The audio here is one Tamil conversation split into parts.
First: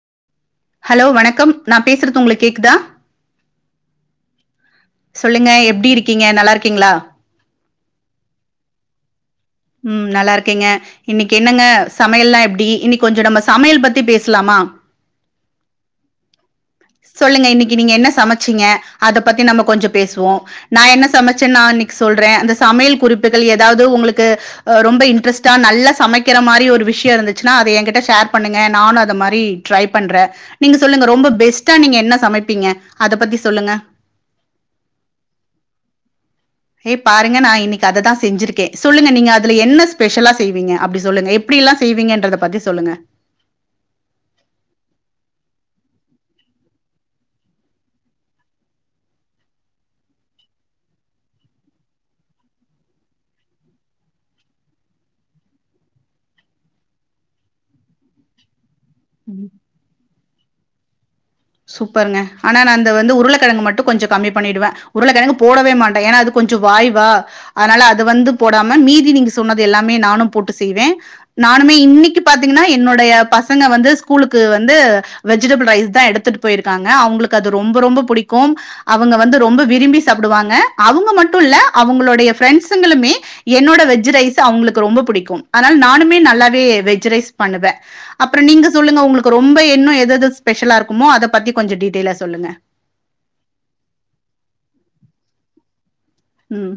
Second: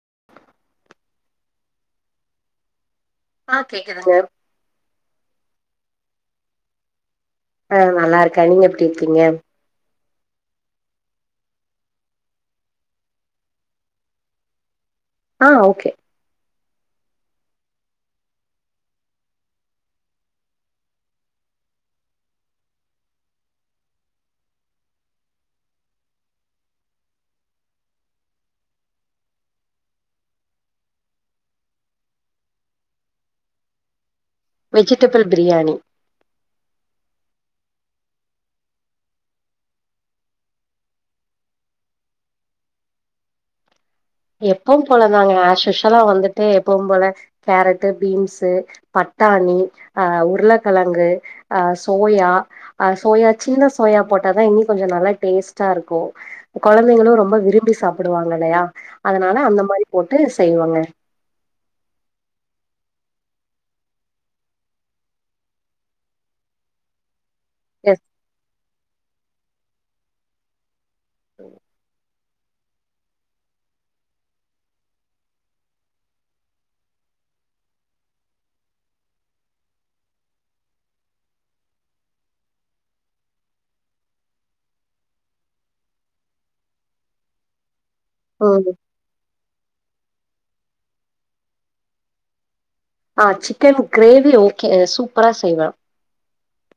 ம் ஹலோ வணக்கம் நான் பேசுறது உங்களுக்கு கேக்குதா ஆ கேக்குதுங்க சொல்லுங்க எப்டி இருக்கீங்க நல்லா இருக்கீங்களா ஆ நல்லா இருக்கேன் நீங்க எப்படி இருக்கீங்க ம் நல்லா இருக்கேங்க இன்னைக்கு என்னங்க சமையல்லாம் எப்டி இன்னைக்கு கொஞ்சம் நம்ம சமையல் பத்தி பேசலாமா ஆ ஓகே சொல்லுங்க இன்னைக்கு நீங்க என்ன சமைச்சீங்க அத பத்தி நம்ம கொஞ்சம் பேசுவோம் நான் என்ன சமைச்சேன்னு நான் இன்னைக்கு சொல்றேன் அந்த சமையல் குறிப்புகள் ஏதாவது உங்களுக் கு ரொம்ப இன்டரஸ்டா நல்லா சமைக்கிற மாதிரி ஒரு விஷயம் இருந்துச்சுன்னா அத ஏன்கிட்ட ஷேர் பண்ணுங்க நானும் அத மாதிரி ட்ரை பண்றேன் நீங்க சொல்லுங்க ரொம்ப பெஸ்டா நீங்க என்ன சமைப்பீங்க அத பத்தி சொல்லுங்க வெஜிடபிள் பிரியாணி ஏய் பாருங்க நான் இன்னைக்கு அதைதான் செஞ்சிருக்கேன் சொல்லுங்க நீங்க அதுல என்ன ஸ்பெஷலா செய்வீங்க அப்படி சொல்லுங்க எப்டி எல்லாம் செய்வீங்கன்றத பத்தி சொல்லுங்க எப்பவும் போலதாங்க அஸ் யூஷுவல்லா வந்துட்டு எப்பவும் போல கேரட்டு பீன்ஸ்ஸு பட்டாணி அ உருளைக்கிழங்கு அ சோயா அ சோயா சின்ன சோயா போட்டாதான் இன்னும் கொஞ்சம் நல்லா டேஸ்ட்டா இருக்கும் குழந்தைங்களும் ரொம்ப விரும்பி சாப்பிடுவாங்க இல்லையா அதனால அந்த மாரி போட்டு செய்வோங்க சூப்பருங்க ஆனா நான் அந்த வந்து உருளைக்கிழங்கு மட்டும் கொஞ்சம் கம்மி பண்ணிடுவேன் உருளைக்கிழங்கு போடவே மாட்டேன் ஏன்னா அது கொஞ்சம் வாய்வா அதனால அது எஸ் வந்து போடாம மீதி நீங் சொன்னது எல்லாமே நானும் போட்டு செய்வேன் நானுமே இன்னைக்கு பாத்தீங்கன்னா என்னுடைய பசங்க வந்து ஸ்கூலுக்கு வந்து வெஜிடபிள் ரைஸ் தான் எடுத்து எடுத்துட்டு போயிருக்காங்க அவங்களுக்கு அது ரொம்ப ரொம்ப புடிக்கும் அவங்க வந்து ரொம்ப விரும்பி சாப்பிடுவாங்க அவங்க மட்டும் இல்ல அவங்களுடைய பிரெண்ட்ஸ்களுமே என்னோட வெஜ் ரைஸ் அவங்களுக்கு ரொம்ப பிடிக்கும் அதனால நானுமே நல்லாவே வெஜ் ரைஸ் பண்ணுவேன் அப்புறம் நீங்க ம் சொல்லுங்க உங்களுக்கு ரொம்ப என்னது எதாது ஸ்பெஷலா இருக்கும் மோ அதை பத்தி கொஞ்சம் டீட்டெயிலா சொல்லுங்க ஆஹ் சிக்கன் கிரேவி ஓகே சூப்பரா செய்வேன் உம்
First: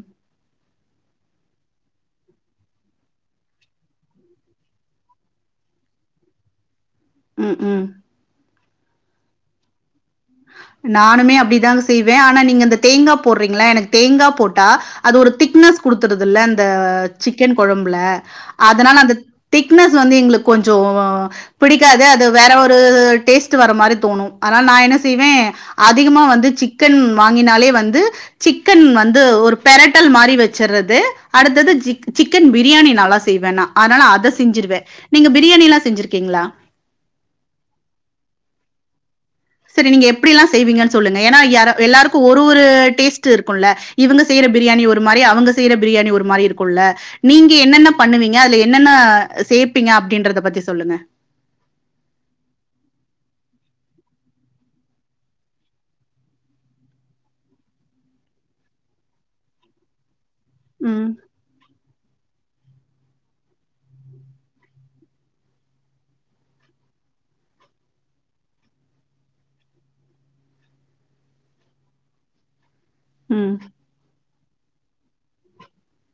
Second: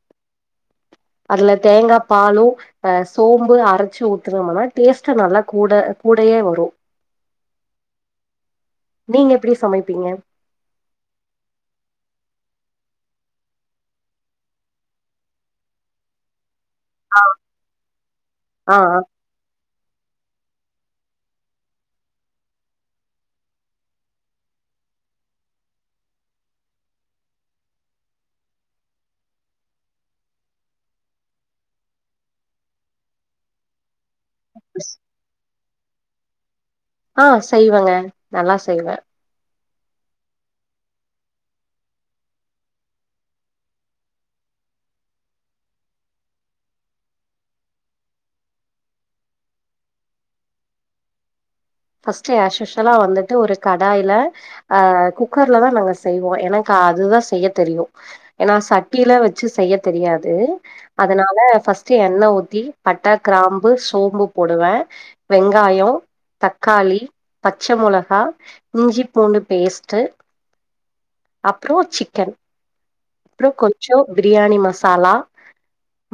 அதுல தேங்காய் பாலும் அஹ் சோம்பு அரைச்சு ஊத்துனமுனா டேஸ்ட்ட் நல்லா கூட கூடயே வரும் உம் உம் நீங்க எப்படி சமைப்பீங்க நானுமே அப்படிதான் செய்வேன் ஆனா நீங்க அந்த தேங்காய் போடுறீங்களா எனக்கு தேங்காய் போட்டா அது ஒரு திக்னஸ் கொடுடுத்தறது இல்ல அ ஆ சிக்கன் கொழம்புல ஆ அதனால அந்த திக்னஸ் வந்து எங்களுக்கு கொஞ்சம் பிடிக்காது அது வேற ஒரு டேஸ்ட் வர மாரி தோணும் அதனால் நான் என்ன செய்வேன் அதிகமா வந்து சிக்கன் வாங்கினாலே வந்து சிக்கன் வந்து ஒரு பெரட்ல் மாரி வச்சரது அடுத்தது சிக்கன் பிரியாணி நல்லா செய்வேன் அதனால செஞ்சருவேன் நீங்க பிரியாணி எல்லா செஞ்சுருக்கீங்களா ஆஹ் செய்வேங்க நல்லா செய்வேன் சரி நீங்க எப்டிலாம் செய்வீங்கன்னு சொல்லுங்க ஏன்னா யார எல்லாருக்கும் ஒரு ஒரு டேஸ்ட் இருக்குல இவங்க செய்ற பிரியாணி ஒரு மாரி அவங்க செய்ற பிரியாணி ஒரு மாரி இருக்குல நீங்க என்னென்ன பண்ணுவீங்க அதுல என்னென்ன சேப்பீங்க அப்டின்றத பத்தி சொல்லுங்க ஃபர்ஸ்ட் அஷ்யுஷ்வலா வந்துட்டு ஒரு கடாய்ல ஆஹ் குக்கர்ல தான் நாங்க செய்வோம் எனக்கு அதுதான் செய்ய தெரியும் ஏனா சட்டியில வச்சு செய்ய தெரியாது து ம், அதனால ஃபர்ஸ்ட்டு எண்ணெய் ஊத்தி ஊத்தி பட்டா கிராம்பு சோம்பு போடுவேன் வெங்காயோம் தக்காளி பச்ச மொளகா இஞ்சி பூண்டு பேஸ்ட்டு அப்ரோம் சிக்கன் அப்றோம் ம், கொஞ்சோம் பிரியாணி மசாலா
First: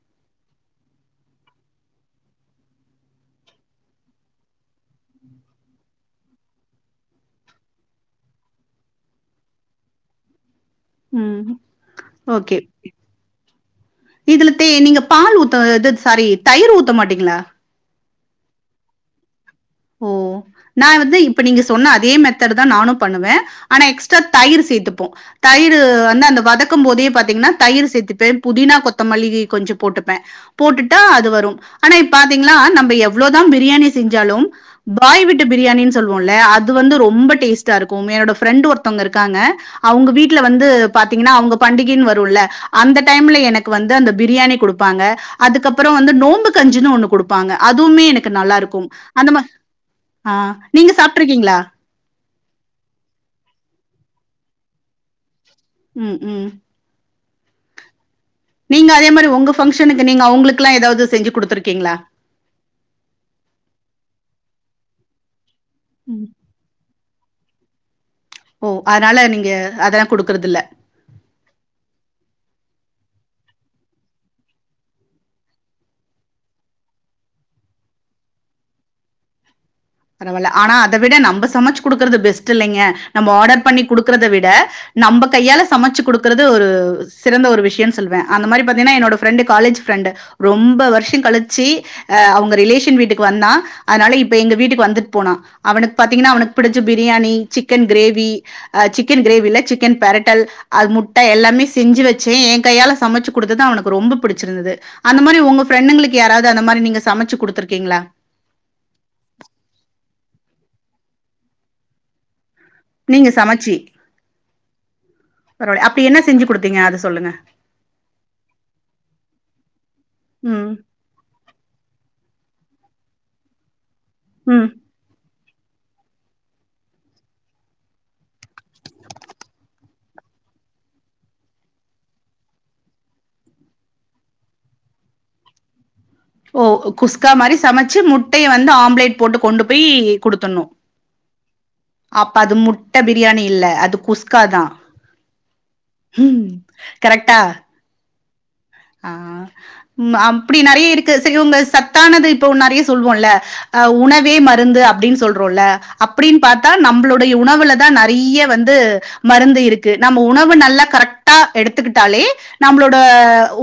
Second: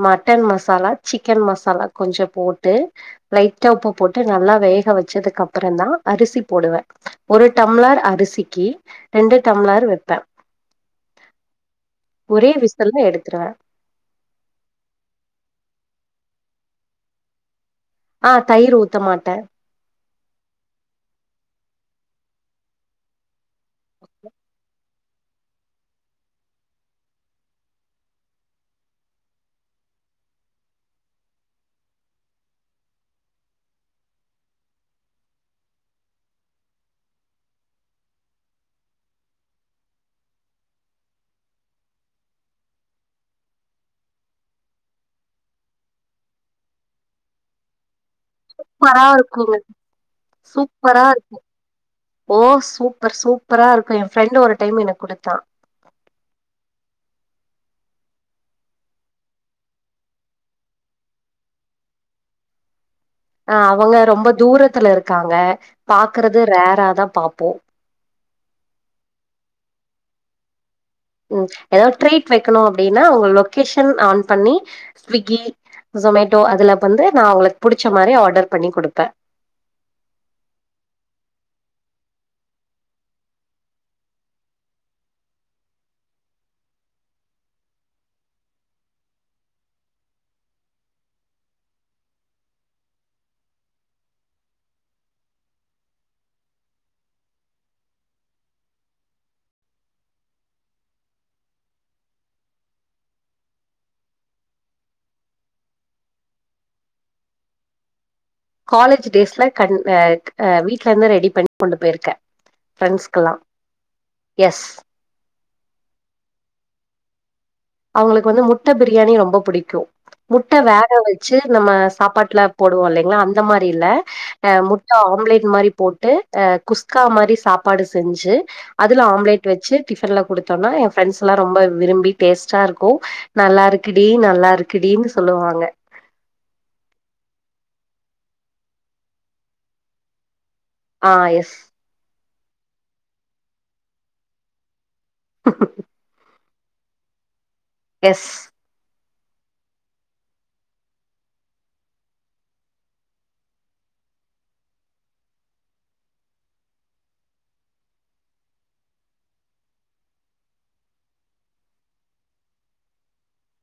மட்டன் மசாலா சிக்கன் மசாலா கொஞ்சோம் போட்டு லைட்டா உப்பு போட்டு நல்லா வேக வச்சதுக்கு அப்றோம் தான் அரிசி போடுவேன் ஒரு டம்ளர் அரிசிக்கு ரெண்டு டம்ளர் வைப்பேன் ஹும் ஓகே எடுத்துருவே இதுல தே நீங்க பால் ஊத்தாதது சாரி தயிர் ஊத்த மாட்டீங்ளா ஆஹ தயிர் ஊத்த மாட்டேன் ஓ நான் வந்து இப்ப நீங்க சொன்ன அதே மெத்தடு தான் நானும் பண்ணுவேன் ஆனா எக்ஸ்ட்ரா தயிர் சேத்துபேன் தயிரும் வந்து அந்த வதக்கும் போதே பாத்தீங்கன்னா தயிர் சேர்த்துப்பேன் புதினா கொத்தமல்லி கொஞ்சோ போட்டுப்பேன் போட்டுட்டா அது வரும் ஆனா இப்ப பாத்தீங்ன்னா நம்ம எவ்ளோதான் பிரியாணி செஞ்சாலும் பாய் வீட்டு பிரியாணினு சொல்லுவோம்ல அது வந்து ரொம்ப டேஸ்ட்டா இருக்கும் என்னோட ஃப்ரெண்ட் ஒருத்தவங்க இருக்காங்க அவங்க வீட்டுல வந்து பாத்தீங்ன்னா அவங்க பண்டிகைன்னு வரும்ல அந்த டைம்ல எனக்கு வந்து அந்த பிரியாணி குடுப்பாங்க அதுக்கப்பறோம் வந்து நோம்பு கஞ்சுன்னு ஒண்ணு குடுப்பாங்க அதுவுமே எனக்கு நல்லா இருக்கும் சூப்பரா அந்த மாதிரி இருக்குங்க ஆஹ் நீங்க சூப்பரா இருக்கு சாப்ட்ருக்கீங்களா ஓ சூப்பர் சூப்பரா இருக்கும் என் ஃப்ரெண்டு ஒரு டைம் எனக்கு குடுத்தான் ம் ம் நீங்க அதே மாரி உங்க பங்ஷனுக்கு நீங்க அவுங்ளுக்குல்லா எதாவது செஞ்சி குடுத்துருக்கீங்களா அ அவுங்க ரொம்ப தூரத்துல இருக்காங்க ம் பாக்குறது ரேர் ஆ தா பாப்போ ஓ அனால நீங்க அதெல்லா குடுக்கறது இல்ல ம் ஏதாது ட்ரீட் வைக்கணு அப்பிடின்னா உங்க லொகேஷன் ஆன் பண்ணி ஸ்விக்கி ஷோமேட்டோ அதுல வந்து நா உங்களுக்கு புடிச்ச மாரி ஆடர் பண்ணி குடுப்பே பரவால ஆனா அத விட நம்ம சமைச்சி குடுக்கறது பெஸ்ட் இல்லிங்க நம்ம ஆர்டர் பண்ணி குடுக்குறத விட நம்ப கையால சமச்சி குடுக்கறது ஒரு சிறந்த ஒரு விஷ்யன்னு சொல்லுவே அந்த மாரி பாத்தீன்னா என்னோட ஃப்ரெண்டு காலேஜ் ஃப்ரெண்டு ரொம்ப வருஷோ கழிச்சி அ அவுங்க ரிலேஷன் வீட்டுக்கு வந்தா அனால இப்ப எங்க வீட்டுக் ப் வந்துட் போனா அவனுக் பாத்தீங்கன்னா அவனுக்கு பிடிச்ச பிரியாணி சிக்கன் ஃகிரேவி அ சிக்கன் கிரேவில்ல சிக்கன் பெரட்டல் அ முட்ட எல்லாமே செஞ்சிவச்சே ஏ கையால சமைச்சி குடுத்தது அவனுக்கு ரொம்ப பிடிச்சிருந்தது அந்த மாரி உங்க ஃபரெண்டுங்ளுக்கு யாராது அந்த மாரி நீங்க சமச்சி குடுத்திருக்கீங்களா காலேஜ் டேய்ஸ்ல கண் எ க வீட்லருந்து ரெடி பண்ணி கொண்டு போய்ருக்கே ஃப்ரெண்ட்ஸ்க்கு நீங்க எல்லா சமைச்சு. எஸ் பராவால அப்பிடி என்ன செஞ்சி குடுத்தீங்க அது சொல்லுங்க அவுங்ளுக்கு வந்து முட்ட பிரியாணி ரொம்ப புடிக்கு முட்ட ம் வேக வச்சி நம்ம சாப்பாட்ல போடுவோ இல்லைங்ளா அந்த மாரி இல்ல அ ம் முட்ட ஆம்லேட் இது மாரி போட்டு அ குஸ்கா மாரி சாப்பாடு செஞ்சி அதுல ஆம்லேட் வச்சி டிஃபன்ல குடுத்தோன்னா ஏ ஃப்ரெண்ட்ஸ்ல்லா ரொம்ப விரும்பி டேஸ் ச்சாருக்கு நல்லா இருக்குடி நல்லா இருக்குடின்னு சொல்லுவாங்க ஓ குஸ்கா மாரி சமச்சி முட்டய வந்து ஆம்லேட் போட்டு கொண்டு போய் குடுத்துணு ஆ எஸ் அப்ப அது முட்ட பிரியாணி இல்ல அது குஸ்காதா ம் கரெக்டா எஸ் ஆ ம் அப்பிடி நெறைய இருக்கு சரி உங்க சத்தானது இப்ப நெறைய சொல்லுவோல்ல ஆ உணவே மருந்து அப்பிடின் சொல்றோல்ல அப்பிடின் பாத்தா நம்மளுோடைய உணவுலதா நெறைய வந்து மருந்து இருக்கு நம்ம உணவு நல்லா கரெக்டா எடுத்துக்கிட்டாலே நம்மளோட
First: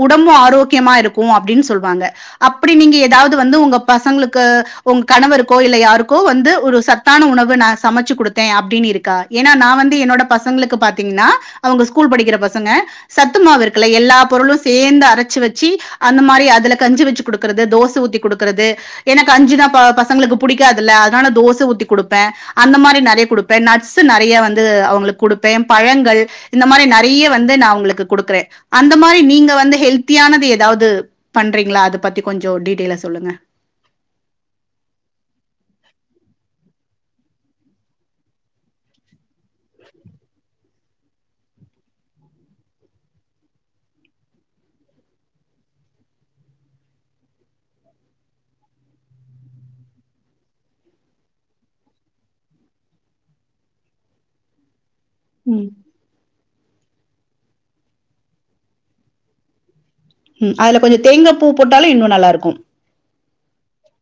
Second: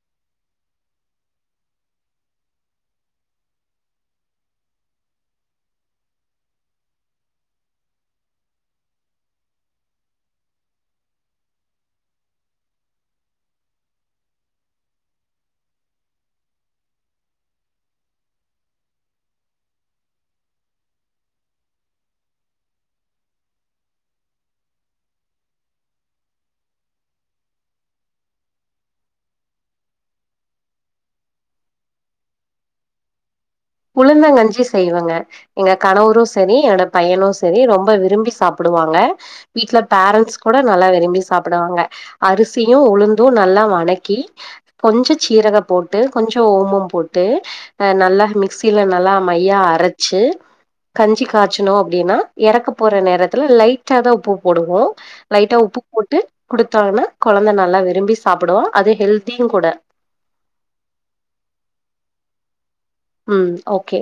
உடம்பு ஆரோக்கியமா இருக்கு அப்பிடின் சொல்லுவாங்க அப்பிடி நீங்க ஏதாவது வந்து உங்க பசங்களுக்கு உங்க கணவருக்கோ இல்ல யாருக்கோ வந்து ஒரு சத்தான உணவு நா சமைச்சி குடுத்தே அப்பிடின், இருக்கா ஏன்னா நா வந்து என்னோட பசங்களுக்கு பாத்தீங்கன்னா அவுங்க ஸ்கூல் படிக்கிற பசங்க சத்தமாவு இருக்கல எல்லா பொருளு சேந்து அரச்சி வச்சி அந்த மாரி அதுல கஞ்சி வச்சி குடுக்கறது தோச ஊத்தி குடுக்கறது எனக்கு அஞ்சிதப்பா பசங்களுக்கு புடிக்கதுல்ல அதனால தோச ஊத்தி குடுப்பே அந்த மாரி நெறைய குடுப்பே நட்ஸ் நெறைய வந்து அவுங்களுக்கு குடுப்பே பழங்கள் இந்த மாரி நெறைய வந்து நா உங்களுக்கு குடுக்குறே அந்த மாரி நீங்க வந் வந்து ஹெல்த்தியானது ஏதாவது பண்றீங்களா அத பத்தி கொஞ்சோ டீட்டெயில்லா சொல்லுங்க உளுந்தங்கஞ்சி செய்வங்க எங்க கணவரு சரி எட பையனு சரி ரொம்ப விரும்பி சாப்பிடுவாங்க வீட்ல பேரண்ஸ் கூட நல்ல விரிபி சாப்பிடுவாக அரிசியு உளுந்து நல்ல வதக்கி கொஞ்ச சீரக போட்டு கொஞ்சோ ஓமம் போட்டு நல்லா மிக்ஸ் சில நல்லா மையா அரச்சி கஞ்சி காய்ச்சனோ அப்பிடின்னா இறக்க போற நேரத்துல லைட்டாதா உப்பு போடுவோ லைட்டா ம் உப்பு போட்டு குடுத்தாங்கனா கொழந்த நல்லா விரும்பி சாப்புடு அது ஹெல்தியு கூட ம் அதுல கொஞ்ச தேங்க பூ போட்டாலு இன்னு நல்லா இருக்கு ம் ஓகே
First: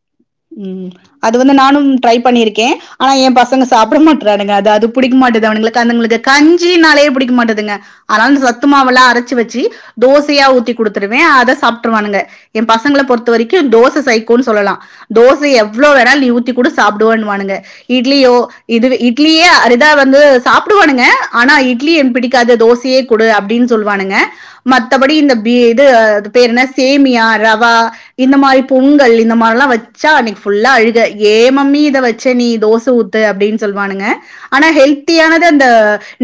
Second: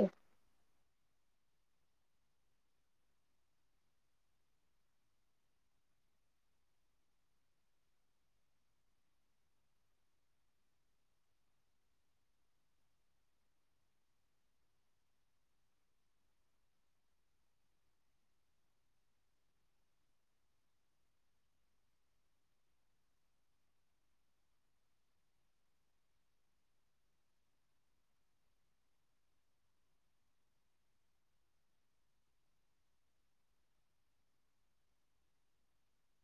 ம் அது வந்து நானு ட்ரை பண்ணிருக்கே ஆனா ஏ பசங்க சாப்பிட மாட்டறானுங்க அது அது புடிக்கமாட்டுது அவுனுங்களுக்கு அதுங்களுக்கு கஞ்சினாலயே புடிக்க மாட்டுதுங்க ஆனால சத்து மாவெல்லா அரச்சி வச்சி தோசயா ஊத்தி குடுத்துருவே அத சாப்புட்டுருவானுங்க ஏ பசங்கள பொறுத்த வரைக்கு தோச சைகோன்னு சொல்லா தோச எவ்ளோ வேண்ணாலு நீ ஊத்தி குடு சாப்டுவேனுவானுங்க இட்லியோ இதுவே இட்லியே அது இதா வந்து சாப்புடுவானுங்க ஆனா இட்லி பிடிக்காது தோசையே குடு அப்டின்னு சொல்லுவானுங்க மத்தபடி இந்த பி இது அது பேரு என்ன சேமியா, ரவா இந்த மாரி பொங்கல் இந்த மாரில்லா வச் சா அன்னிக்கி ஃபுல்லா அழுக யேன் மம்மி இத வச்ச நீ தோச ஊத்து அப்டின்னு சொல்வானுங்க ஆனா ஹெல்த்தியானது அந்த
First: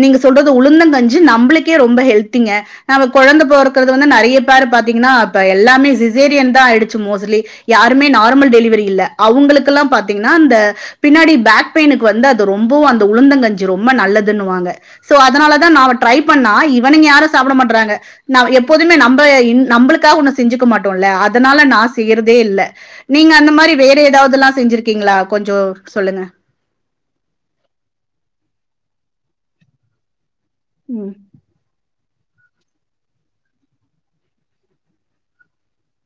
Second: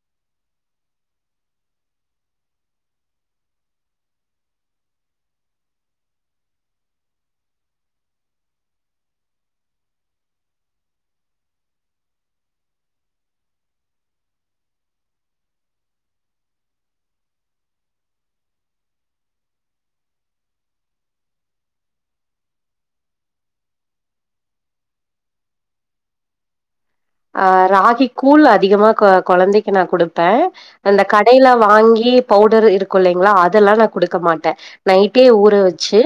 நீங்க சொல்றது உளுந்தங்கஞ்சி நம்பளுக்கே ரொம்ப ஹெல்திங்க நம்ப கொழந்த பொறக்குறது வந்து நெறைய பேர பாத்தீங்கனா இப்ப எல்லாமே சிசேரியன்தா ஆயிடுச்சு மோஸ்ட்லி யாருமே நார்மல் டெலி வரி இல்ல அவுங்களுக்கெல்லா பாத்தீங்கன்னா அந்த பின்னாடி பேக் பெயினுக்கு வந்து அது ரொம்பவு அந்த உளுந்தங்கஞ்சி ரொம்ப நல்லதுன்னுவாங்க சோ அதனாலதா நாம ட்ரை பண்ணா இவனுங்க யாரு சாப்பிட மாட்றாங்க நா எப்போதுமே நம்ப இன் நம்பளுக்காக ஒன்னு செஞ்சுக்க மாட்டோல்ல அதனால நா செய்யறதே இல்ல நீங்க அந்த மாரி வேற எதாவதெல்லா செஞ்சிருக்கீங்களா கொஞ்சோ சொல்லுங்க ஆ ராகி கூழ் அதிகமா கொ கொழந்தைக்கி நா குடு ப்பே அந்த ம் கடைல வாங்கி பவுடரு இருக்கு இல்லைங்களா அதெல்லா நா குடுக்க மாட்டே நைட்டே ஊற வச்சு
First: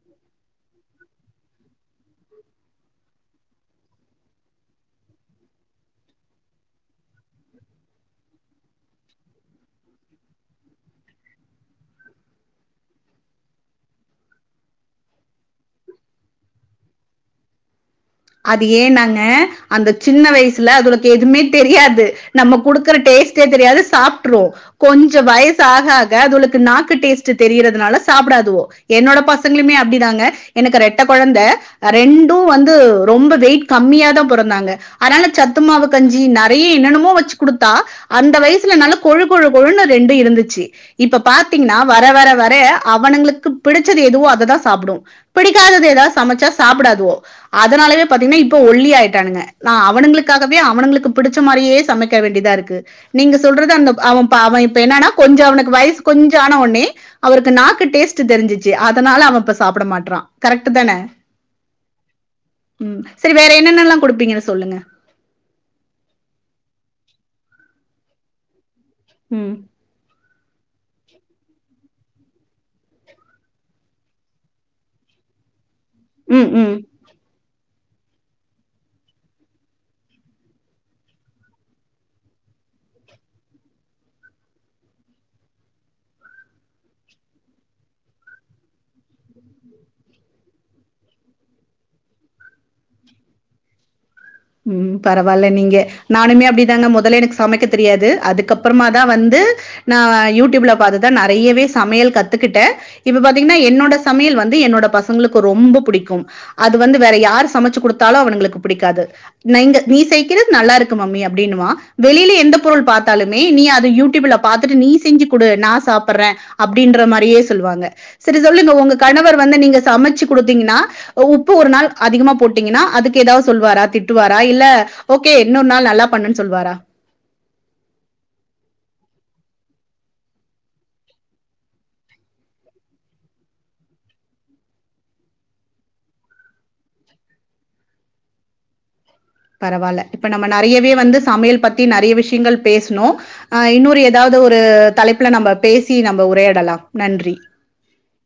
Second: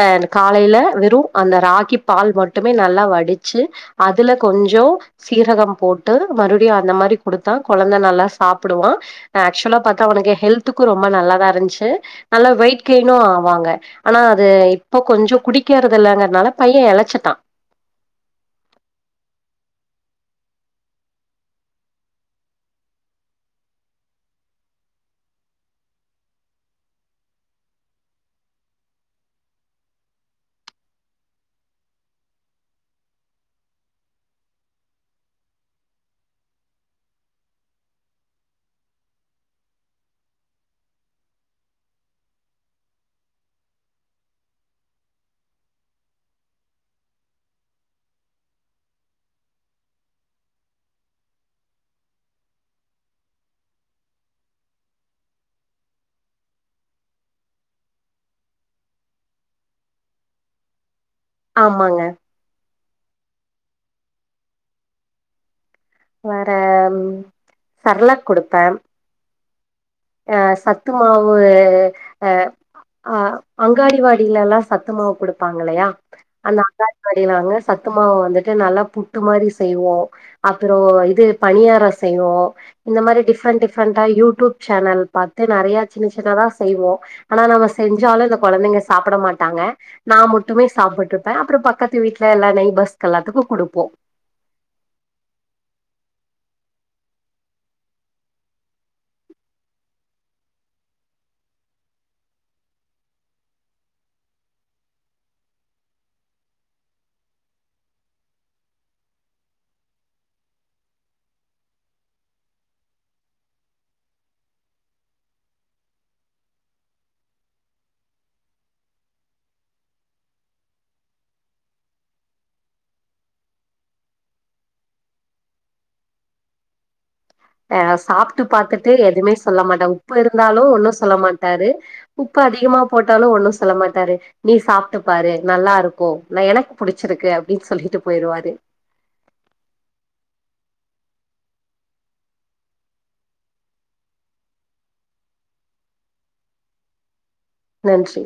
ஆ அந்த காலைல வெறு அந்த ராகி பால் மட்டுமே நல்லா வடிச்சு அதுல கொஞ்சோ சீரகம் போட்டு மறுபடியு அந்த மாரி குடுத்தா கொழந்த நல்லா சாப்புடுவா ஆ ஆக்சுவலா பாத்தா அவனுக்கு ஹெல்த்துக்கு ரொம்ப நல்லாதா இருந்துச்சு நல்லா வெயிட் கெயினு ஆவாங்க ஆனா அது இப்ப கொஞ்சோ குடிக்கறது இல்லைங்கறனால பைய எளச்சுட்டா அது ஏன்னாங்க அந்த சின்ன வயசுல அதுகளுக்கு எதுமே தெரியாது நம்ம குடுக்குற டேஸ்ட்டே தெரியாது சாப்ட்ரு கொஞ்ச வயசு ஆக ஆக அதுகளுக்கு நாக்கு டேஸ்ட்டு தெரியறதுனால சாப்டாதுவோ என்னோட பசங்களுமே அப்டிதாங்க எனக்கு ரெட்ட கொழந்த ரெண்டு வந்து ரொம்ப வெயிட் கம்மியாதா பொறந்தாங்க அதனால சத்துமாவு கஞ்சி நெறைய என்னன்னமோ வச்சு குடுத்தா அந்த வயசுல அதனால கொழு கொழு கொழுன்னு ரெண்டு இருந்துச்சு இப்ப பாத்தீங்கன்னா வர வர வர அவனுங்களுக்கு பிடிச்சது எதுவோ அததா சாப்புடு பிடிக்காதது எதாவது சமைச்சா சாப்படாதுவோ அதனாலவே பாத்தீங்கன்னா இப்ப ஒல்லி ஆயிட்டானுங்க நா அவனுங்களுக்காகவே அவனுங்களுக்கு பிடிச்ச மாரியே சமைக்க வேண்டியதா இருக்கு நீங்க சொல்றது அந்த அவ இப்ப அவ இப்ப என்னனா கொஞ்ச அவனுக்கு வயசு கொஞ்ச ஆன உட்னே அவருக்கு நாக்கு டேஸ்ட்டு தெரிஞ்சிச்சு அதனால அவ இப்ப சாப்பட மாட்றா கரெக்ட்டுதான ஆமாங்க ம் சரி வேற என்னென்னல்லா குடுப்பீங்கன்னு சொல்லுங்க வேற ம் செரலாக் குடுப்பே ம் ஆ சத்து மாவு ஆ ஆ அங்காடிவாடில எல்லா சத்து மாவு குடுப்பாங்க இல்லையா ம் அந்த ம் அங்காடிவாடிலதாங்க சத்துமாவ வந்துட்டு நல்லா புட்டு மாரி செய்வோ அ அப்புறோ இது பணியாரோ செய்வோ இந்த மாரி டிஃப்ரெண்ட் டிஃப்ரெண்டா யூடியூப் சேனல் பாத்து நெறைய சின்ன சின்னதா செய்வோ ஆனா நம்ம செஞ்சாலு இந்த கொழந்தைங்க சாப்பட மாட்டாங்க நா மட்டுமே சாப்புட்ருப்பே அப்புறோ பக்கத்து வீட்ல எல்லா நெய்பர்ஸ்க்கு எல்லாத்துக்கு குடுப்போ ம் பரவால்ல நீங்க நானுமே அப்டிதாங்க மொதல்ல எனக்கு சமைக்க தெரியாது அதுக்கப்புறமாதா வந்து நா யூடியூப்ல பாத்துதா நெறையவே சமையல் கத்துக்கிட்டே இப்ப பாத்தீங்கன்னா என்னோட சமையல் வந்து என்னோட பசங்களுக்கு ரொம்ப பிடிக்கும் அது வந்து வேற யாரு சமைச்சு குடுத்தாலு அவனுங்களுக்கு பிடிக்காது நீங்க நீ செய்க்கிறது நல்லா இருக்கு மம்மி அப்டின்னுவா வெளில எந்த பொருள் பாத்தாலுமே நீ அத யூடியூப்ல பாத்துட்டு நீ செஞ்சு குடு நா சாப்பட்றே அப்டின்ற மாரியே சொல்லுவாங்க செரி சொல்லுங்க உங்க கணவர் வந்து நீங்க சமைச்சு குடுத்தீங்கன்னா ஒ உப்பு ஒரு நாள் அதிகமா போட்டீங்கன்னா அதுக்கு ஏதாவது சொல்வாரா திட் டுவாரா இல்ல ஓகே இன்னொரு நாள் நல்லா பண்ணுன்னு சொல்வாரா ஆ சாப்ட்டு பாத்துட்டு எதுமே சொல்ல மாட்டா உப்பு இருந்தாலு ஒண்ணு சொல்ல மாட்டாரு உப்பு அதிகமா போட்டாலு ஒண்ணு சொல்ல மாட்டாரு நீ சாப்ட்டு பாரு நல்லா இருக்கு நா எனக்கு புடிச்சிருக்கு அப்டின்னு சொல்லிட்டு போயிருவாரு பரவால்ல இப்ப நம்ம நெறையவே வந்து சமையல் பத்தி நெறைய விஷயங்கள் பேசுனோ ஆ இன்னொரு எதாவது ஒரு தலைப்புல நம்ப பேசி நம்ப உரையாடலா நன்றி நன்றி